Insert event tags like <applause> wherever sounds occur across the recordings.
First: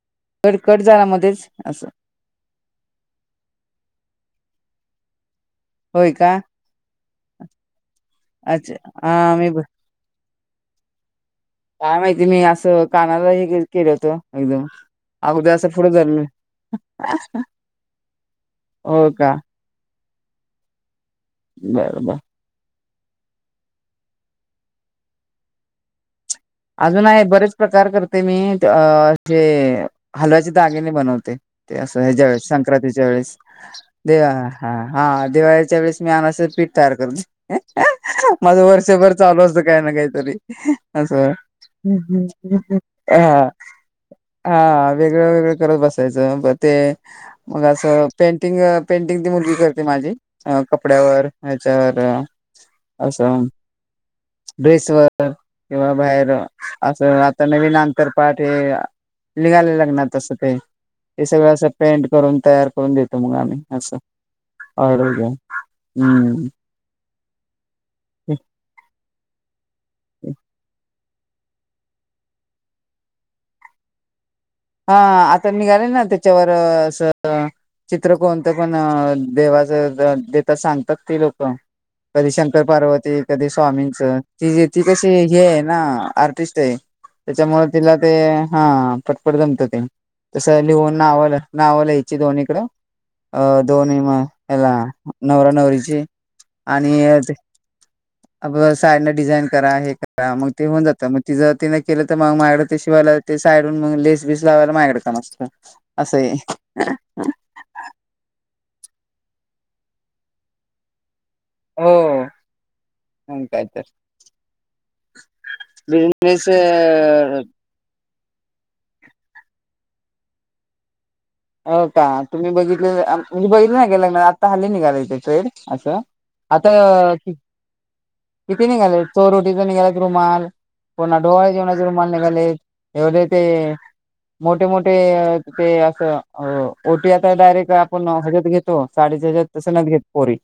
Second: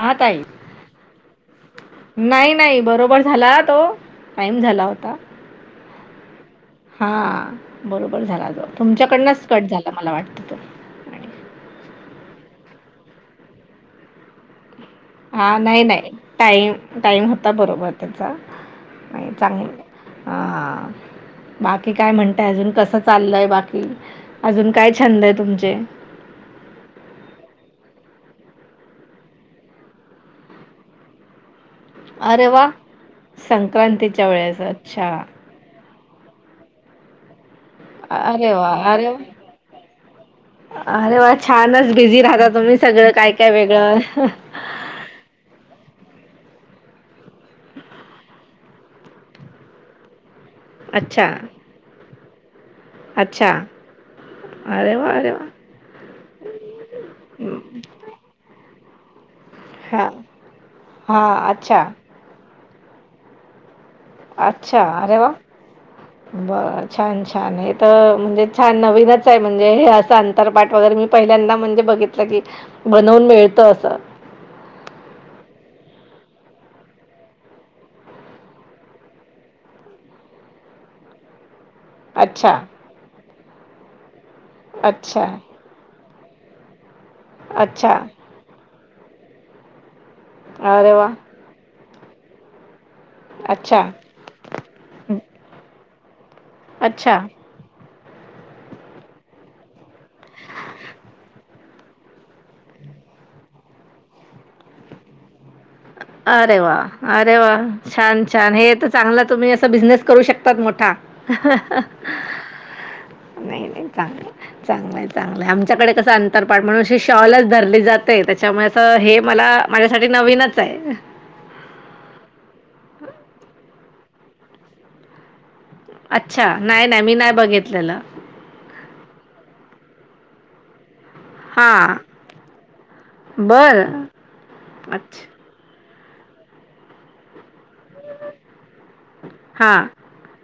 हा ताई cut cut झाला मध्येच असं टाईम झाला होता <inaudible> होय का? हा बरोबर झाला जो अच्छा हा तुमच्याकडनच मी कट झाला मला वाटत काय माहिती मी असं कानालाही केलं होतं एकदम अगोदर हा असं नाही- पुढे नाही धरलं टाईम- टाईम होता बरोबर <inaudible> त्याचा हो का चांगल हा <inaudible> बाकी बरं काय बर म्हणतय अजून कस चाललंय बाकी अजून काय छंद आहे तुमचे? अजून आहे बरेच प्रकार करते मी हलव्याचे दागिने बनवते. ते असं ह्याच्या अरे वेळेस वाह! संक्रांतीच्या वेळेस हा अच्छा. हा दिवाळीच्या वेळेस मी अनारस पीठ तयार करते <inaudible> अरे माझं वाह! अरे वर्षभर वाह! चालू असतं काय ना काय तरी अरे असं वाह! छानच हमं बिझी राहता हंम तुम्ही हंम सगळं काय, हा.. काय वेगळं. हा असं वेगळं वेगळं करत बसते. <unintelligible> ते असं पेंटिंग मुलगी करते माझी. <inaudible> कपड्यावर अच्छा, ह्याच्यावर <inaudible> असं अच्छा. अरे वा ड्रेसवर अरे वा किंवा बाहेर <inaudible> असं आता नवीन अंतर पाट हे हां हां अच्छा. <unintelligible> अच्छा! ऑर्डर अरे वाह! घेऊन हम्म बर छान! छान! नाही म्हणजे अंतरपाट वगैरे पहिल्यांदा म्हणजे बघितलं बनवून मिळतं हा.. आता निघालय ना त्यांच्या वर असं चित्र कोणतं पण देवाचं देतात, सांगतात ती लोकं. कधी अच्छा, शंकर पार्वती, कधी स्वामींच, ती ती कशी अच्छा, हे आहे ना आर्टिस्ट आहे, त्याच्यामुळे अच्छा. तिला ते हा पटपट जमत ते. तसं अरे लिहून वाह! नावंल नाव लिहायची दोन्हीकडं. अ अच्छा. दोन हयाला नवरा नवरीची आणि अच्छा. अ साईडनं डिझाईन करा, हे करा, मग ते होऊन जातं. मग तिजं तिने केलं तर मग माझ्याकडे ते शिवाय ते साईडून मग लेस बीस लावायला माझ्याकडं काम असतं. असं आहे अरे वा! अरे वा! छान! छान! एक चांगला, तुम्ही असा बिझनेस करू शकतात मोठा. ह नाही नाही चांगलं चांगलंय चांगलंय आमच्याकडे कसं अंतर बिझनेस पाठ म्हणून अशी शॉलच धरली जात ते त्याच्यामुळें हे मला माझ्यासाठीठ नवीनच आहे. हो का तुम्ही बघितले म्हणजे बघितले ना ग लग्न आत्ता हल्ली निघालाय ते फेड. असं अच्छा आता नाही नाही मी नाही बघितलेलं किती निघाले चोरोटीचा निघाला रुमाल कोणा डोहाळ जेवणाचे, हां रुमाल निघाले एवढे ते बरं मोठे मोठे अच्छा ते असं ओटी आता डायरेक्ट पण हजार घेतो. <unintelligible> तसं ना हां घेत पोरी.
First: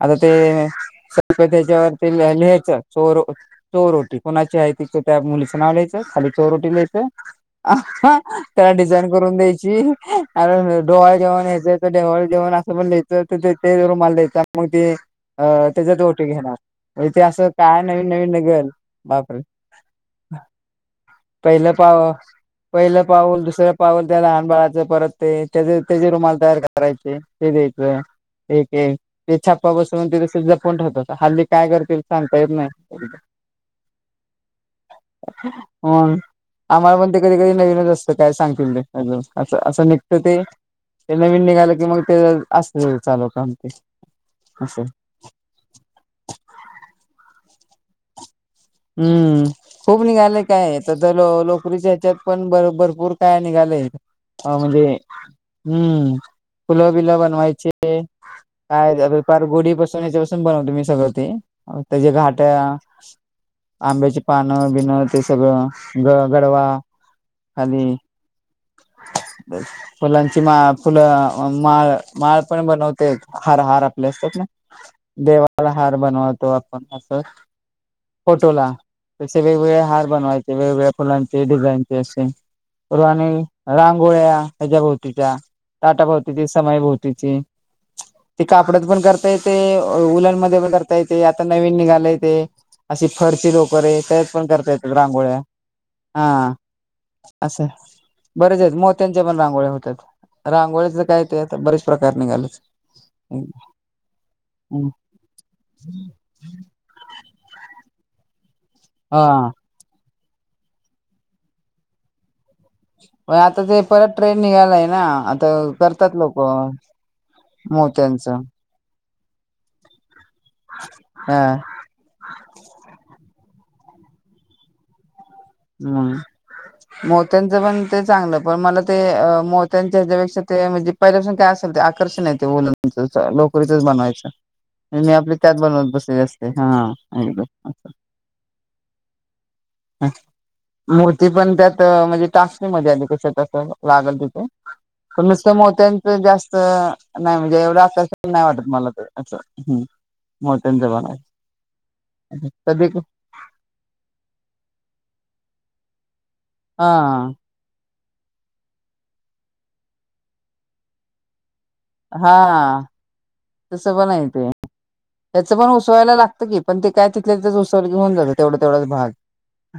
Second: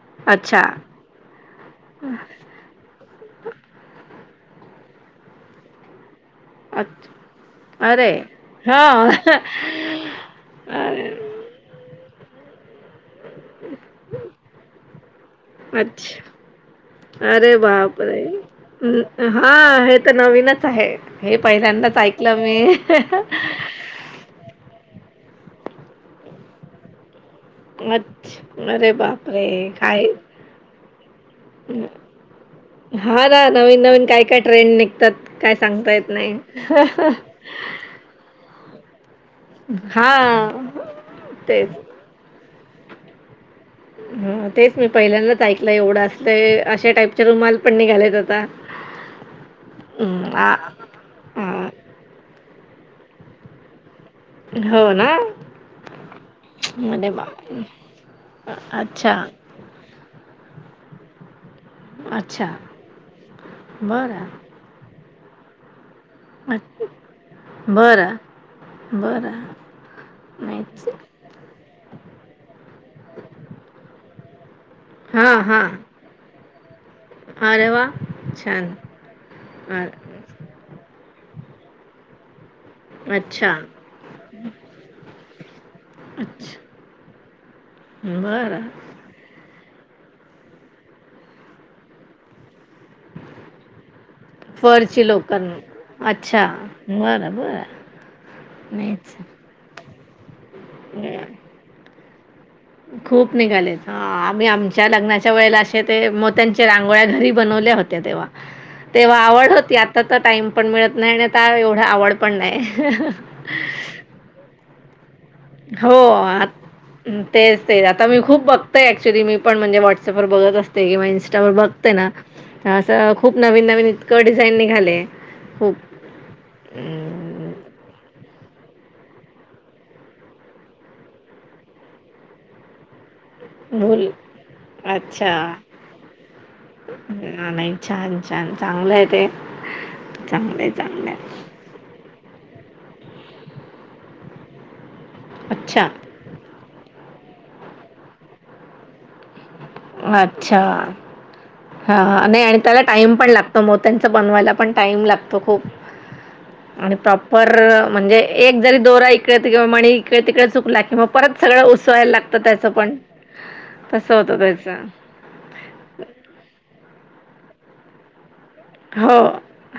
आता ते अच्छा सगळं त्याच्यावरती लिहायचं. चोर ओ चोर ओटी कुणाची आहे, तिचं त्या मुलीचं नाव लिहायचं खाली चोरोटी ल्यायचं, अच्छा अरे त्याला डिझाईन हां करून द्यायची. अरे डोहाळं जेवण लिहायचं का ढवाळ जेवण असं पण लिहायचं ते ते रुमाला द्यायचा मग ते अं त्याच्यात ओटी अच्छा घेणार. थे असं अरे काय नवीन बापरे नवीन नि घंल न- बापरे. हां हे तर नवीनच आहे हे पहिलं पा पहिल्यांदाच ऐकलं मी पहिलं पाऊल, दुसरं पाऊल त्या लहान बाळाचं परत ते त्याचे त्याचे रुमाल तयार करायचे. ते द्याचंय अच्छा एक अरे एक, ते बापरे छापा काय बसवून तिथ जपून ठेवतात. हल्ली काय करतील सांगता येत नाही. हा ना नवीन नवीन काय काय ट्रेंड निघतात, काय सांगता येत नाही. नवीन नवीनच असतं काय सांगतील ते. अजून असं असं निघतं ते. हां, ते नवीन तेच. निघालं की मग ते असतं चालू काम ते ह तेच असं मी पहिल्यांदाच ऐकलं एवढं असलंय अशा टाईपच्या रुमाल पण निघालायत आता. हम्म खूप अं, निघालंय आ काय तर तर ल आ लोकरीच्या ह्याच्यात पण बरोब भरपूर काय निघाललंय. अं म्हणजे हो ना? हम्म फुलं अरे बिलं बापरे! बनवायचे काय अच्छा, <unintelligible> गोडी बसून याच्यापसून बनव सगळ ते त्याच्या अच्छा. घाट्या आंब्याची बरं. पान-बिणं ते सगळं ग गडवा खाली बर फुलांची माळ फुलं माळ, माळ पण बनवते हार हार आपले असतात ना, हां, हां. देवाला हार बनवतो. अरे वाह! फोटोला छान. त वेगवेगळे अ हार बनवायचे वेगवेगळे फुलांचे, डिझाईनचे असे <unintelligible> अच्छा, रांगोळ्या ह्याच्या भोवतीच्या, ताटाभोवतीची, अच्छा. समयभोवतीची ते बरं. कापडात पण करता येते उलन मध्ये पण करता येतंय आता नवीन निघालाय ते. अशी फरशी लोकरे, त्याच्या पण करता येतात फरची रांगोळ्या. लोकं अच्छा हा बरं बरं असं बर नाहीच मोत्यांच्या पण रांगोळ होत्या त. रांगोळ्याचं काय बरं. ते आता बरेच प्रकार निघालेत. खूप निघालेत, आम्ही आमच्या लग्नाच्या वेळेला असे ते मोत्यांच्या रांगोळ्या घरी बनवले होते. तेव्हा, तेव्हा हा आवड होती, आता तर टाइम पण मिळत नाही आणि आता एवढ आवड पण नाही. म आता ते परत ट्रेन निघालाय ना आता करतात. लोक तेच-तेच आता मी मोत्यांचं खूप बघतय ऍक्च्युली मी पण म्हणजे व्हॉट्सअप ववर बघत असते किंवा इंस्ट हा ववर ब त्यांना असं खूप नवीन नवीन इतकं डिझाईन निघाले खूप हम्म अं, मोत्यांचं पण ते चांगलं पण मला ते मोत्यांच्या ह्याच्यापेक्षा ते म्हणजे पहिल्यापासून काय असेल ते आकर्षणय ते वुलनच लोकरीचच भूल बनवायचं मी आपली अच्छा त्यात बनवत बसलेली असते. हा हा एकदम नाही अस छान छान चांगलं आहे ते हा चांगलंय चांगलंय मूर्ती पण त्यात म्हणजे टासणीमध्ये आली कशसं लागल तिथे पण नुस्त अच्छा मोत्यांच जास्त नाही म्हणजे एवढं आकर्षण अस नाही वाटत मला तर असं हं अच्छा मोत्यांचा जमाना आहे. हा नाही आणि त्याला टाइम पण लागतो. मोत्यांचा बनवायला पण टाइम लागतो. तो खूप हा आणि प्रॉपर-र-र अ म्हणजे एक जरी दोरा इकडे तिकडे मणी इकडे तिकडे चुकला किंवा परत सगळं उसवायला हा लागतं त्याचं पण तसं पण आहे होतं ते त्याचं याचं पण उसवायला लागतं की पण ते काय तिथले तिथंच उसवल की होऊन जात. तेवढा तेवढाच भाग हो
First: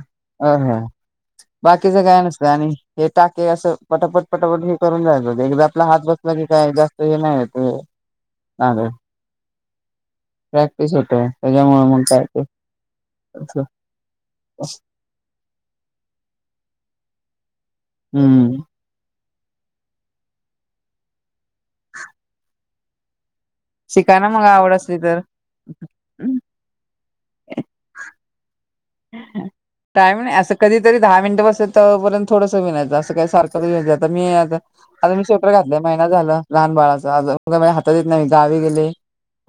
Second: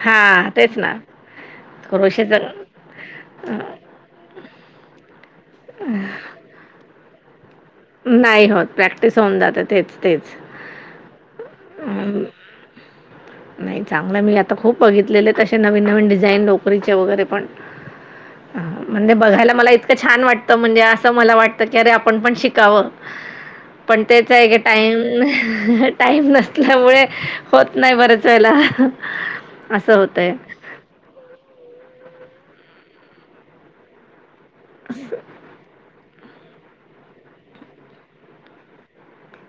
हां हा तेच हा ना बाकीच काय नसतं क्रोशेचं आणि हे टाके असं पटापट पटापट हे करून जायचं एकदा आपला हात बसला की त्याच काय जास्त हे नाही येत. नाही होत प्रॅक्टिस होऊन जाते तेच तेच प्रॅक्टिस होतो त्याच्यामुळे मग काय अं, ते नाही चांगलं मी आता खूप बघितलेले तसे नवीन नवीन डिझाईन लोकरीचे वगैरे पण हम्म. हां, म्हणजे बघायला मला इतकं छान वाटतं म्हणजे असं मला वाटतं की अरे आपण पण शिकावं पण शिका ना त्याचा मग एक आवड असली तर टाईम-टाईम नसल्यामुळे होत नाही बरेच वेळेला असं टाईम होतंय. नाही असं कधीतरी दहा मिनिट बसत. तोपर्यंत थोडसं वीणायचं असं काही सारखंचं मी आ आता मी स्वेटर घातलं महिना झाला लहान बाळाचा हातात येत नाही मी गावी गेले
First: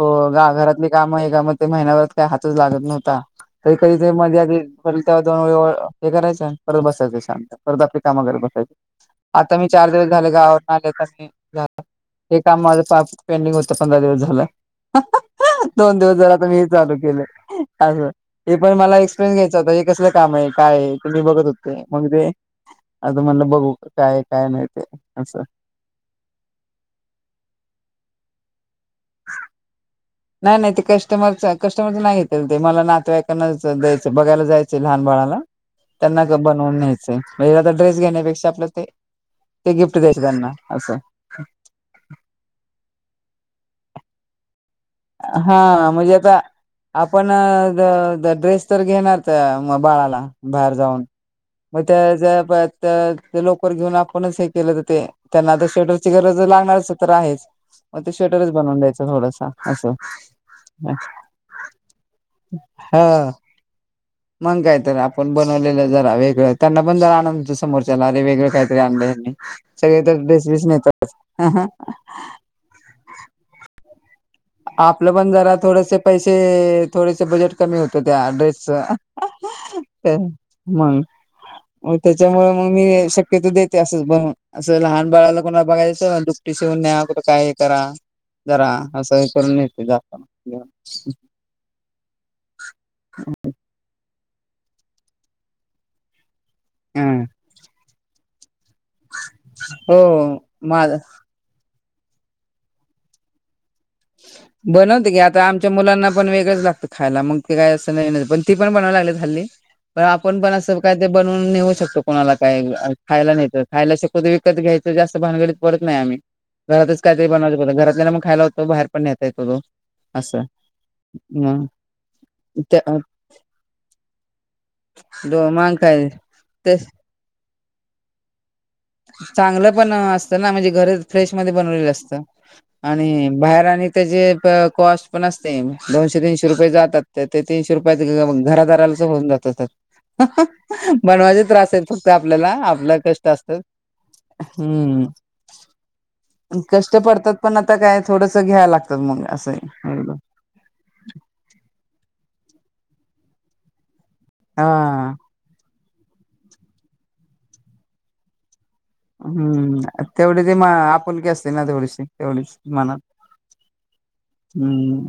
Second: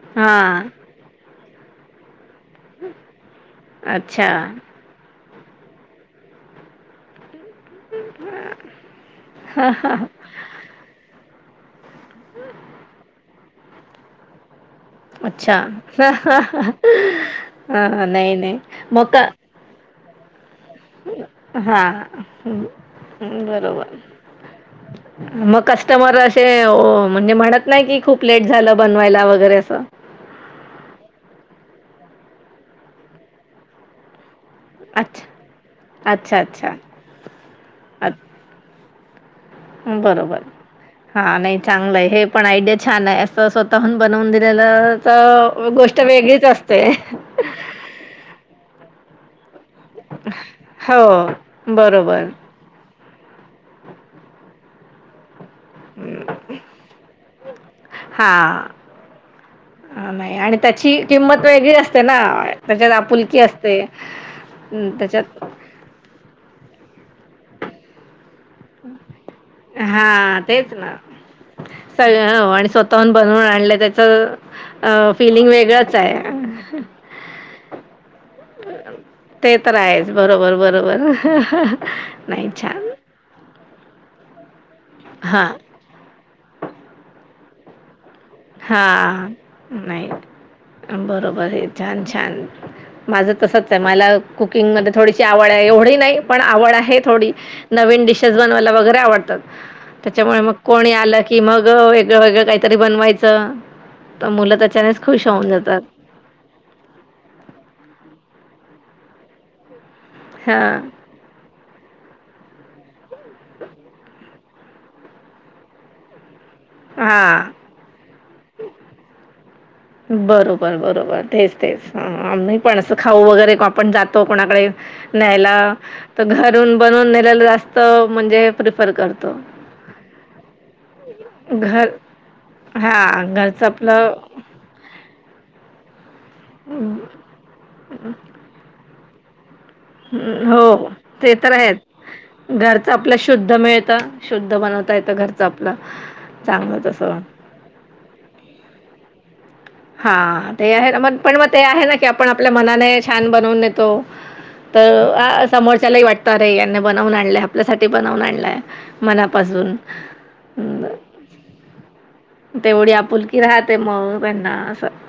हो ग हां. घरातले काम आहे काम ते महिनाभरात काही हातच लागत नव्हता तरी कधी ते अच्छा, मध्ये आधी होईल तेव्हा दोन ओळी हे करायचं परत बसायचं शांत परत आपली कामा करत बसायचं आता मी चार दिवस झाले गावा वरन आलीयत आणि हे काम माझं पेंडिंग होतं पंधरा दिवस झालं अच्छा. दोन दिवस झालं आता मी हे चालू केलं असं हां, नाही, नाही. मला मग का एक्सपिरियन्स घ्यायचा होता हे कसलं काम आहे काय आहे तुम्ही बघत होते मग हां. मी ते हं, आता म्हणलं बघू काय काय नाही ते बरोबर असं. मग कस्टमर असे म्हणजे म्हणत नाही कि खूप लेट झालं बनवायला वगैरे असं नाही नाही ते कस्टमरच कस्टमरच नाही घेतलं ते मला नातवाईकांनाच द्यायचं बघायला जायचं. लहान अच्छा, बाळाला त्यांना अच्छा, अच्छा. बनवून न्यायचंय म्हणजे आता ड्रेस अ घेण्यापेक्षा आपलं ते ते गिफ्ट द्यायचं बरोबर त्यांना असं हा नाही चांगलं आहे हे पण आयडिया छान आहे असं स्वतःहून बनवून दिलेलं तर हा गोष्ट म्हणजे आता वेगळीच असते आपण ड्रेस तर घेणार त्या मग बाळाला बाहेर हो जाऊन मग बरोबर त्या तर ते लवकर घेऊन आपणच हे केलं तर ते त्यांना तर स्वेटर गरज लागणारच तर आहेच मग ते स्वेटर बनवून द्यायचं थोडंसं हा नाही आणि त्याची किंमत वेगळी असते ना त्याच्यात हा आपुलकी असते. मग काय अं, तर आपण त्याच्यात बनवलेलं जरा वेगळं त्यांना पण जरा आनंद समोरच्याला अरे वेगळं काहीतरी आणलंय ह्यांनी सगळे तर हां ड्रेस बिस तेच ना नेतातच सगळं हो आणि स्वतःहून बनवून आणलं त्याचं आपलं पण फिलिंग जरा वेगळंच थोडेसे पैसे आहे थोडेसे बजेट कमी होतं त्या ड्रेसचं ते तर आहेच बरोबर बरोबर हो नाही त्याच्यामुळे मग मी छान शक्यतो देते असंच बनवून असं लहान बाळाला हां कोणाला बघायचच दुपटी शिवून न्या कुठं काय करा जरा असं हां नेते नाही जाताना. बरोबर आहे छान छान. माझं तसंच आहे मला कुकिंगमध्ये थोडीशी आवड आहे एवढी नाही पण आवड आहे थोडी नवीन डिशेस बनवायला बघा वगैरे आवडतात हो त्याच्यामुळे मग माझ कोणी आलं की मग वेगळंवेगळ काहीतरी बनवायचं. तर मुलं त्याच्यानेच बनवते की खुश आता होऊन आमच्या जातात. मुलांना पण वेगळंच लागतं खायला मग ते काही असं नाही पण ती पण बनवायला लागली झाली पण आपण पण असं हां. काय ते बनवून नेऊ शकतो. कोणाला काही खायला नाही तर खायला शिकवत विकत घ्यायचं जास्त भानगडीत पडत नाही आम्ही. घरातच काहीरी हां. बनवायचक होत घरातल्याना मग खायला होतो बाहेर पण नेता येतो तो. असं बरोबर बरोबर तेच मग तेच नाही पण त्या असं अ, खाऊ वगैरे आपण जातो कोणाकडे दो न्यायला मग काय तर घरून ते बनवून नेलेलं जास्त म्हणजे प्रिफर करतो. चांगलं पण असतं ना म्हणजे घर फ्रेश मध्ये घर बनवलेलं असत आणि हां, बाहेर घरचं आणि आपलं त्याचे कॉस्ट पण असते. दोनशे तीनशे रुपये जातात. ते तीनशे रुपयात घरा दारालाच होऊन जातात. हम्म हो ते तर फक्त आपल्याला आहेच घरच आपलं आपल कष्ट शुद्ध असतात मिळ त शुद्ध बनवता हम्म येत घरच आपलं. चांगलं कष्ट तसं. पडतात पण आता काय थोडंसं घ्यावं लागतात मग. असं हा ते आहे मन पण मग ते आहे ना की आपण आपल्या मनाने छान बनवून नेतो. तर हा अ समोरच्यालाही वाटतं अरे यांनी बनवून आणलाय आपल्यासाठी बनवून आणलाय. मनापासून हम्म तेवढी ते अम्म आपुलकी असते ना थोडीशी तेवढीच तेवढी मनात आपुलकी राहत ते मग हम्म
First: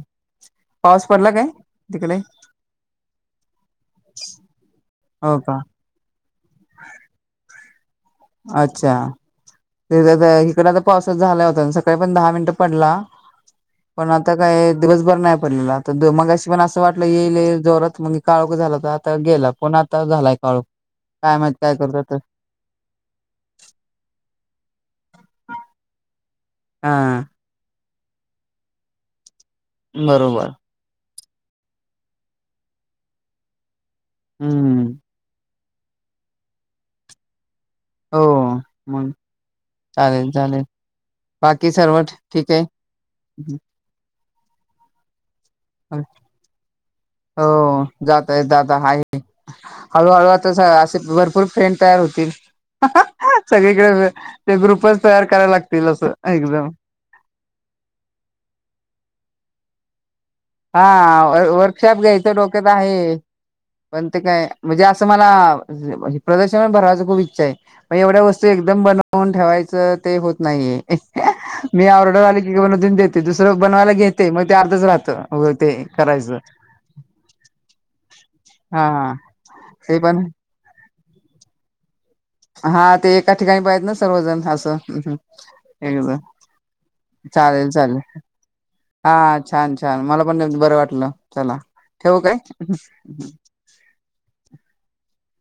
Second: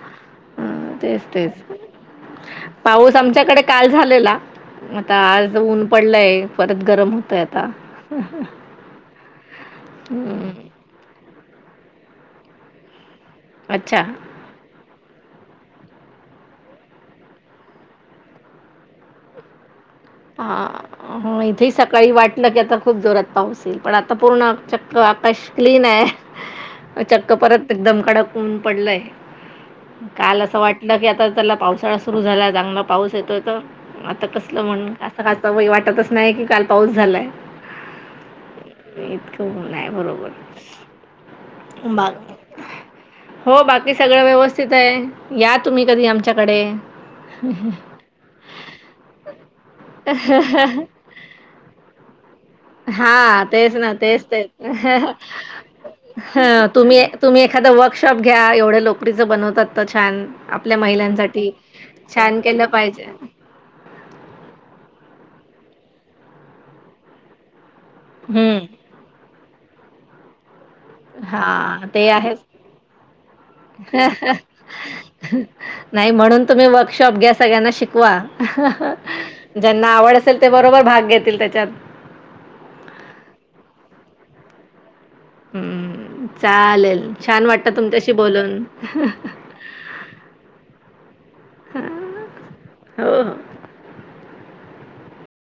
हम्म पाऊस तेच पडला काय तेच तिकडे पाऊस आमच्याकडे काल झालेला. आता हो आज का ऊन पडलंय परत गरम होतंय आता. अच्छा <unintelligible> हम्म इकड आता पाऊसच झाल्या सकाळी पण दहा मिनिटे पडला पण अच्छा. आता काय दिवसभर नाही फक्त. <unintelligible> आता मघाशी पण असं वाटलं येईल येईल जोरात मग काळोख झाला तर आता गेला. पुन्हा आ हो इथेही सकाळी करतात वाटलं की आता खूप जोरात पाऊस येईल पण आता पूर्ण चक्क आकाश क्लीन आहे. हा चक्क परत एकदम कडक ऊन पडलंय काल बरोबर असं वाटलं की आता चला पावसाळा सुरु झाला चांगला पाऊस येतोय तर आता कसलं हम्म म्हणून असं <unintelligible> वाटतच नाही की काल पाऊस झालाय. हो मग इतकं ऊन आहे बरोबर. चालेल चालेल बाकी सर्व बा ठीक आहे. हो बाकी सगळं व्यवस्थित आहे. या तुम्ही कधी <unintelligible> आमच्याकडे हो जातंय दादा आहे. हळूहळू आता सा असे भरपूर फ्रेंड तयार होतील. हा तेच ना सगळीकडे ते ग्रुपच तयार करायला लागतील. असं ह एकदम तुम्ही तुम्ही एखाद वर्कशॉप घ्या एवढं लोकरीच बनवतात तर छान. आपल्या हा महिलांसाठी. <unintelligible> वर्कशॉप घ्यायचं छान केलं डोक्यात पाहिजे. आहे. पण ते काय म्हणजे असं मला म्हणजे म्हणजे प्रदर्शन भरवायच खूप इच्छा आहे मग एवढ्या वस्तू हं, एकदम बनवून ठेवायच त ते होत नाहीये. हां, मी ते ऑर्डर आहेच. आली की <unintelligible> देते दुसरं बनवायला घेते मग ते अर्धच राहतं. हो ते नाही करायचं म्हणून तुम्ही वर्कशॉप घ्या सगळ्यांना शिकवा. हा हा ज्यांना ते आवड पण असेल ते बरोबर भाग घेतील त्याच्यात. हा ते एका ठिकाणी पाहिजे आहेत ना सर्वजण असं हम्म हम्म. हं, चालेल. <unintelligible> छान चालेल वाटलं चालेल तुमच्याशी बोलून. हा छान छान मला <unintelligible> बरं वाटलं चला ठेवू काय. हो, हो.